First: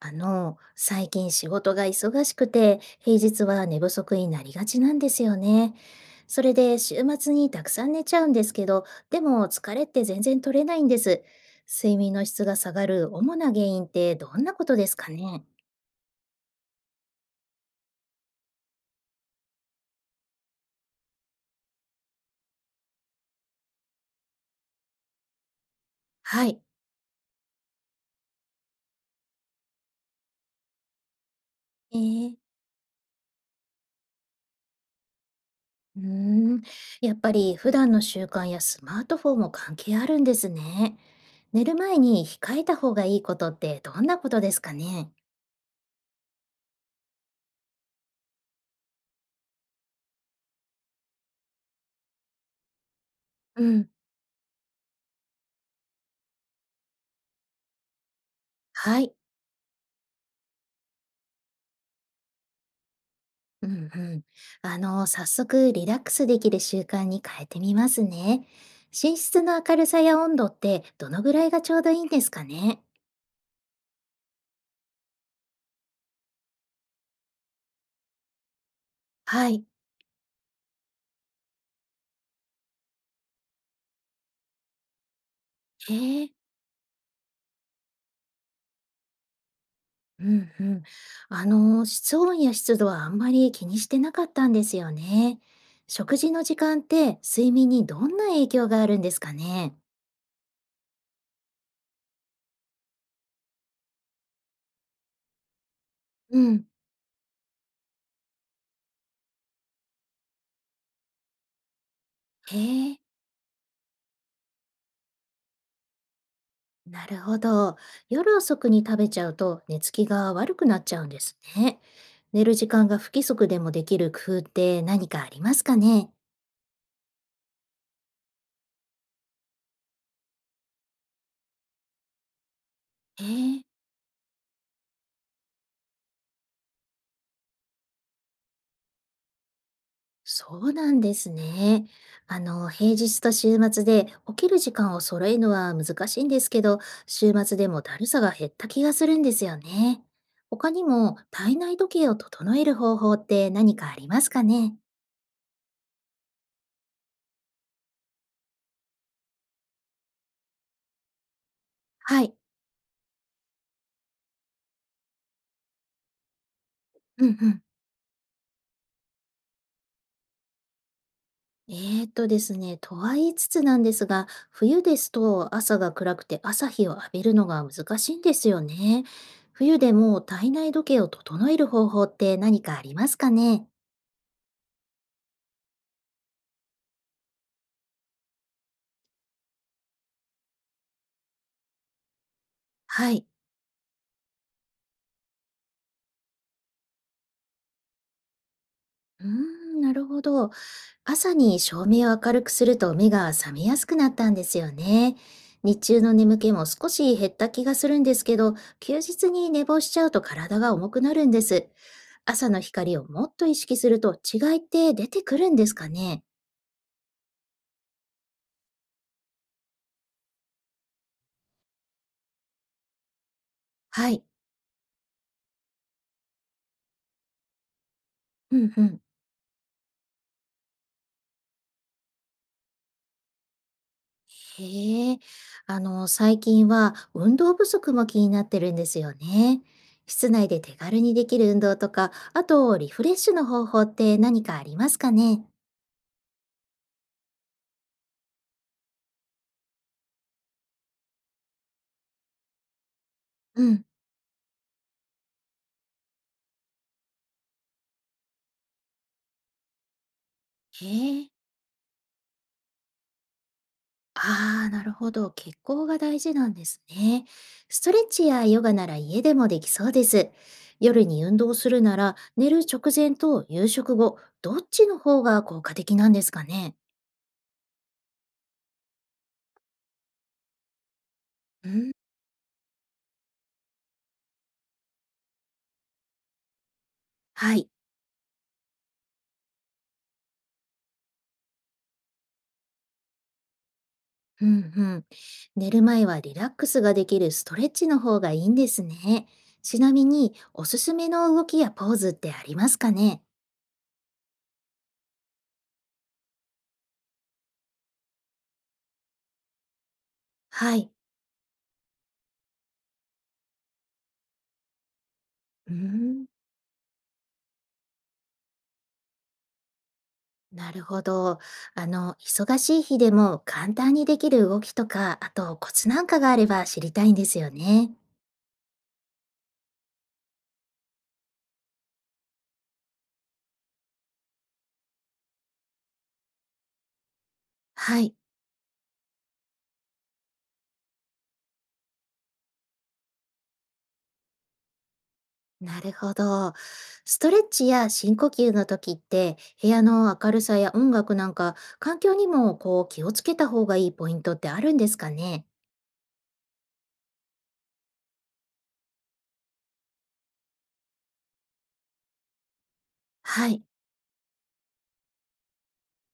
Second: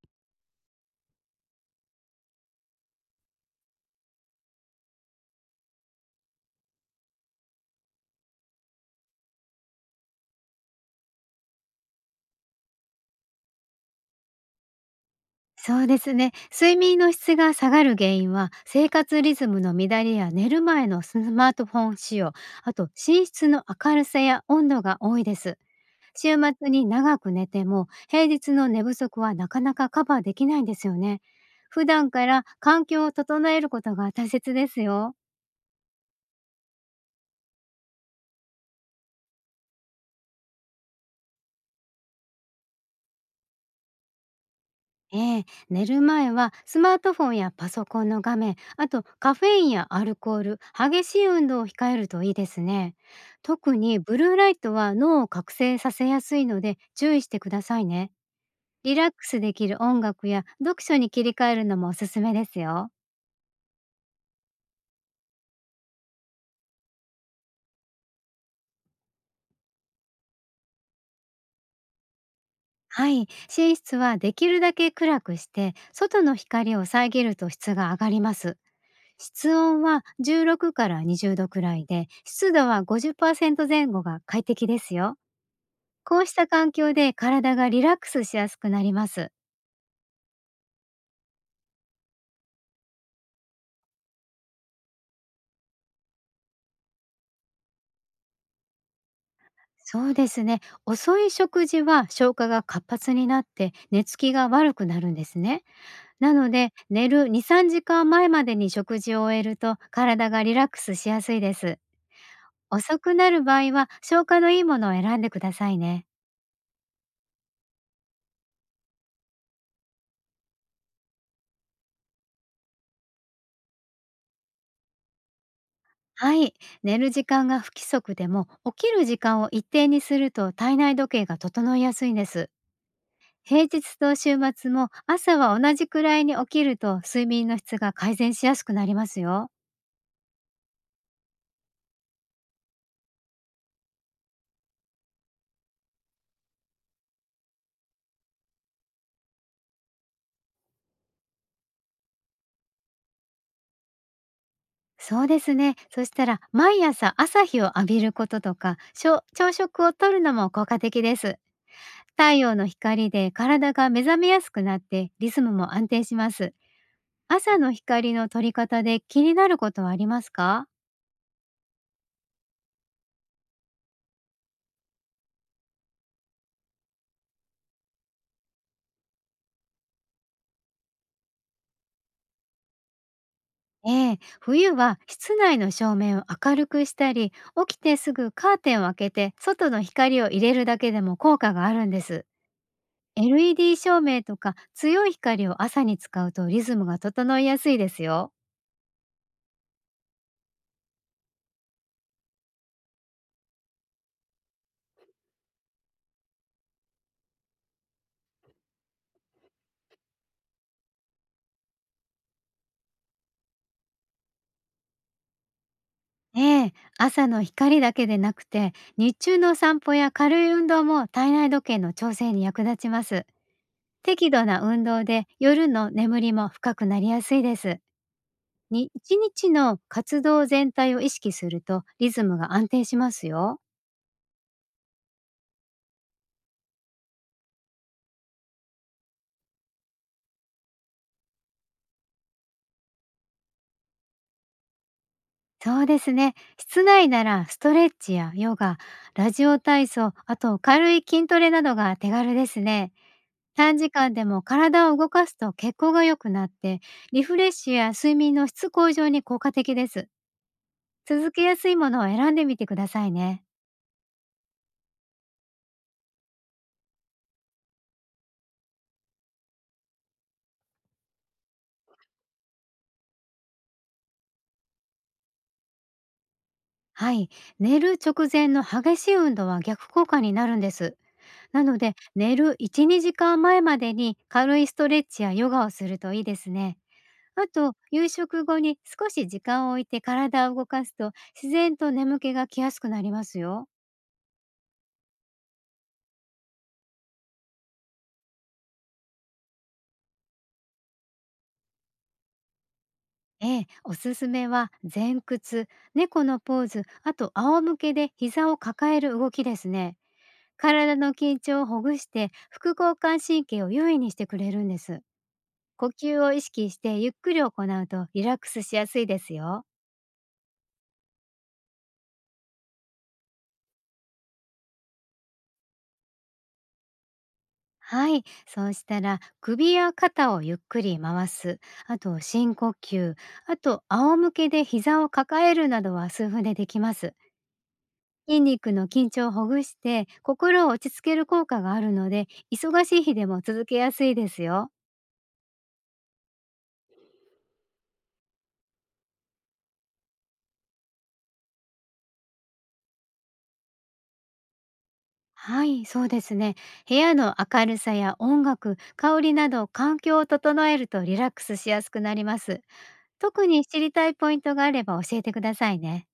あの、最近仕事が忙しくて、平日は寝不足になりがちなんですよね。それで週末にたくさん寝ちゃうんですけど、でも疲れって全然取れないんです。睡眠の質が下がる主な原因ってどんなことですかね？そうですね。睡眠の質が下がる原因は、生活リズムの乱れや寝る前のスマートフォン使用、あと寝室の明るさや温度が多いです。週はい。末に長く寝ても、平日の寝不足はなかなかカバーできないんですよね。普え段かー、ら環境を整えることが大切ですよ。うーん、やっぱり普段の習慣やスマートフォンも関係あるんですね。寝る前に控えた方がいいことってどんなことですかね？ええ、寝る前はスマートフォンやパソコンの画面、あとカフェインやアルコール、激しい運動を控えるといいですね。う特ん。にブルーライトは脳を覚醒させやすいので注意してくださいね。リはラッい。クスできる音楽や読書に切り替えるのもおすすめですよ。うんうん。あの、早速リラックスできる習慣に変えてみますね。寝室の明るさや温度ってどのぐらいがちょうどいいんですかね？はい、寝室はできるだけ暗くして、外の光を遮ると質が上がります。は室い。温は16から20度くらいで、湿度は50%前後が快適ですよ。こうええ。した環境で体がリラックスしやすくなります。うんうん。あの、室温や湿度はあんまり気にしてなかったんですよね。食事の時間って睡眠にどんな影響があるんですかね？そうですね。遅い食事は消化が活発になって寝つきが悪くなるんですね。なうのん。で、寝る2、3時間前までに食事を終えると体がリラックスしやすいです。へえ。遅くなる場合は消化のいいものを選んでくださいね。なるほど。夜遅くに食べちゃうと寝つきが悪くなっちゃうんですね。寝る時間が不規則でもできる工夫って何かありますかね？はい。寝る時間が不規則でも、起きる時間を一定にすると体内時計が整いやすいんです。え平え、日と週末も朝は同じくらいに起きると、睡眠の質が改善しやすくなりますよ。そうなんですね。あの、平日と週末で起きる時間を揃えるのは難しいんですけど、週末でもだるさが減った気がするんですよね。他にも体内時計を整える方法って何かありますかね？そうですね。そしたら、毎朝朝日を浴びることとか、朝食をとるのも効果的です。は太い。陽の光で体が目覚めやすくなって、リズムも安定します。うんう朝ん。の光の取り方で気になることはありますか？えーとですね、とは言いつつなんですが、冬ですと朝が暗くて朝日を浴びるのが難しいんですよね。冬でも体内時計を整える方法って何かありますかね？ええ、冬は室内の照明を明るくしたり、起きてすぐカーテンを開けて外の光を入れるだけでも効果があるんです。はい。LED 照明とか強い光を朝に使うと、リズムが整いやすいですよ。うーん、なるほど。朝に照明を明るくすると目が覚めやすくなったんですよね。日中の眠気も少し減った気がするんですけど、休日に寝坊しちゃうと体が重くなるんです。朝の光をもっと意識すると違いって出てくるんですかね。ええ、朝の光だけでなくて、日中の散歩や軽い運動も体内時計の調整に役立ちます。はい。適度な運動で夜の眠りも深くなりやすいです。うんうにん。一日の活動全体を意識すると、リズムが安定しますよ。へえ。あの、最近は運動不足も気になってるんですよね。室内で手軽にできる運動とか、あとリフレッシュの方法って何かありますかね。そうですね。室内ならストレッチやヨガ、ラジオ体操、あと軽い筋トレなどが手軽ですね。う短ん。時間でも体を動かすと血行が良くなって、リフレッシュや睡眠の質向上に効果的です。へえ。続けやすいものを選んでみてくださいね。ああ、なるほど。血行が大事なんですね。ストレッチやヨガなら家でもできそうです。夜に運動するなら寝る直前と夕食後、どっちの方が効果的なんですかね？はい。寝る直前の激しい運動は逆効果になるんです。なうのん。で、寝る1、2時間前までに軽いストレッチやヨガをするといいですね。あはい。と、夕食後に少し時間を置いて体を動かすと、自然と眠気が来やすくなりますよ。うんうん。寝る前はリラックスができるストレッチの方がいいんですね。ちなみに、おすすめの動きやポーズってありますかね？ええ、おすすめは前屈、猫のポーズ、あと仰向けで膝を抱える動きですね。はい。体の緊張をほぐして、副交感神経を優位にしてくれるんです。う呼吸ん。を意識してゆっくり行うとリラックスしやすいですよ。なるほど。あの、忙しい日でも簡単にできる動きとか、あとコツなんかがあれば知りたいんですよね。はい、そうしたら、首や肩をゆっくり回す、あと深呼吸、あと仰向けで膝を抱えるなどは数分でできます。はい。筋肉の緊張をほぐして、心を落ち着ける効果があるので、忙しい日でも続けやすいですよ。なるほど。ストレッチや深呼吸の時って、部屋の明るさや音楽なんか、環境にもこう気をつけた方がいいポイントってあるんですかね。はい、そうですね。部屋の明るさや音楽、香りなど環境を整えるとリラックスしやすくなります。特はい。に知りたいポイントがあれば教えてくださいね。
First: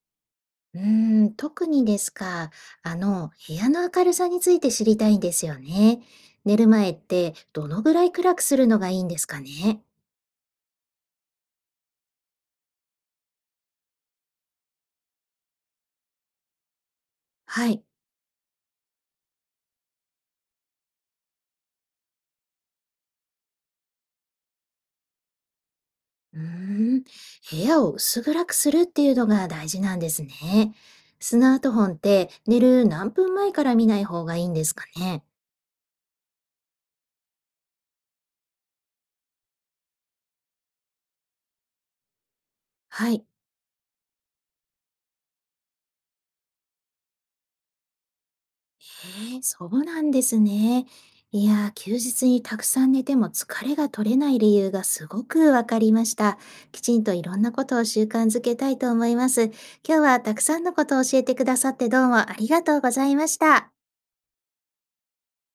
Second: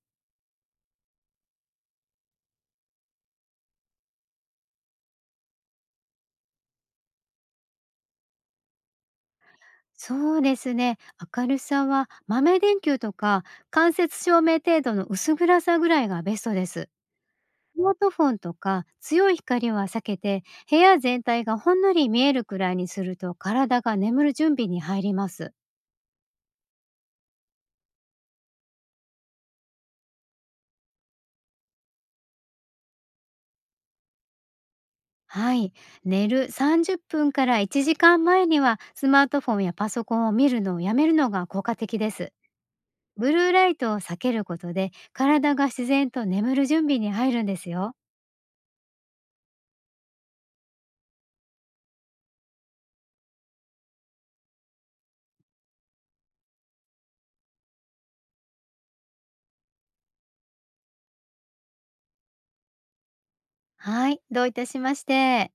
うーん、特にですか。あの、部屋の明るさについて知りたいんですよね。寝る前ってどのぐらい暗くするのがいいんですかね。そうですね。明るさは豆電球とか間接照明程度の薄暗さぐらいがベストです。はスい。マートフォンとか強い光は避けて、部屋全体がほんのり見えるくらいにすると、体が眠る準備に入ります。うーん、部屋を薄暗くするっていうのが大事なんですね。スマートフォンって寝る何分前から見ない方がいいんですかね。はい。寝る30分から1時間前にはスマートフォンやパソコンを見るのをやめるのが効果的です。はい。ブルーライトを避けることで、体が自然と眠る準備に入るんですよ。そうなんですね。いやー、休日にたくさん寝ても疲れが取れない理由がすごくわかりました。きちんといろんなことを習慣づけたいと思います。今日はたくさんのことを教えてくださってどうもありがとうございました。はい。どういたしまして。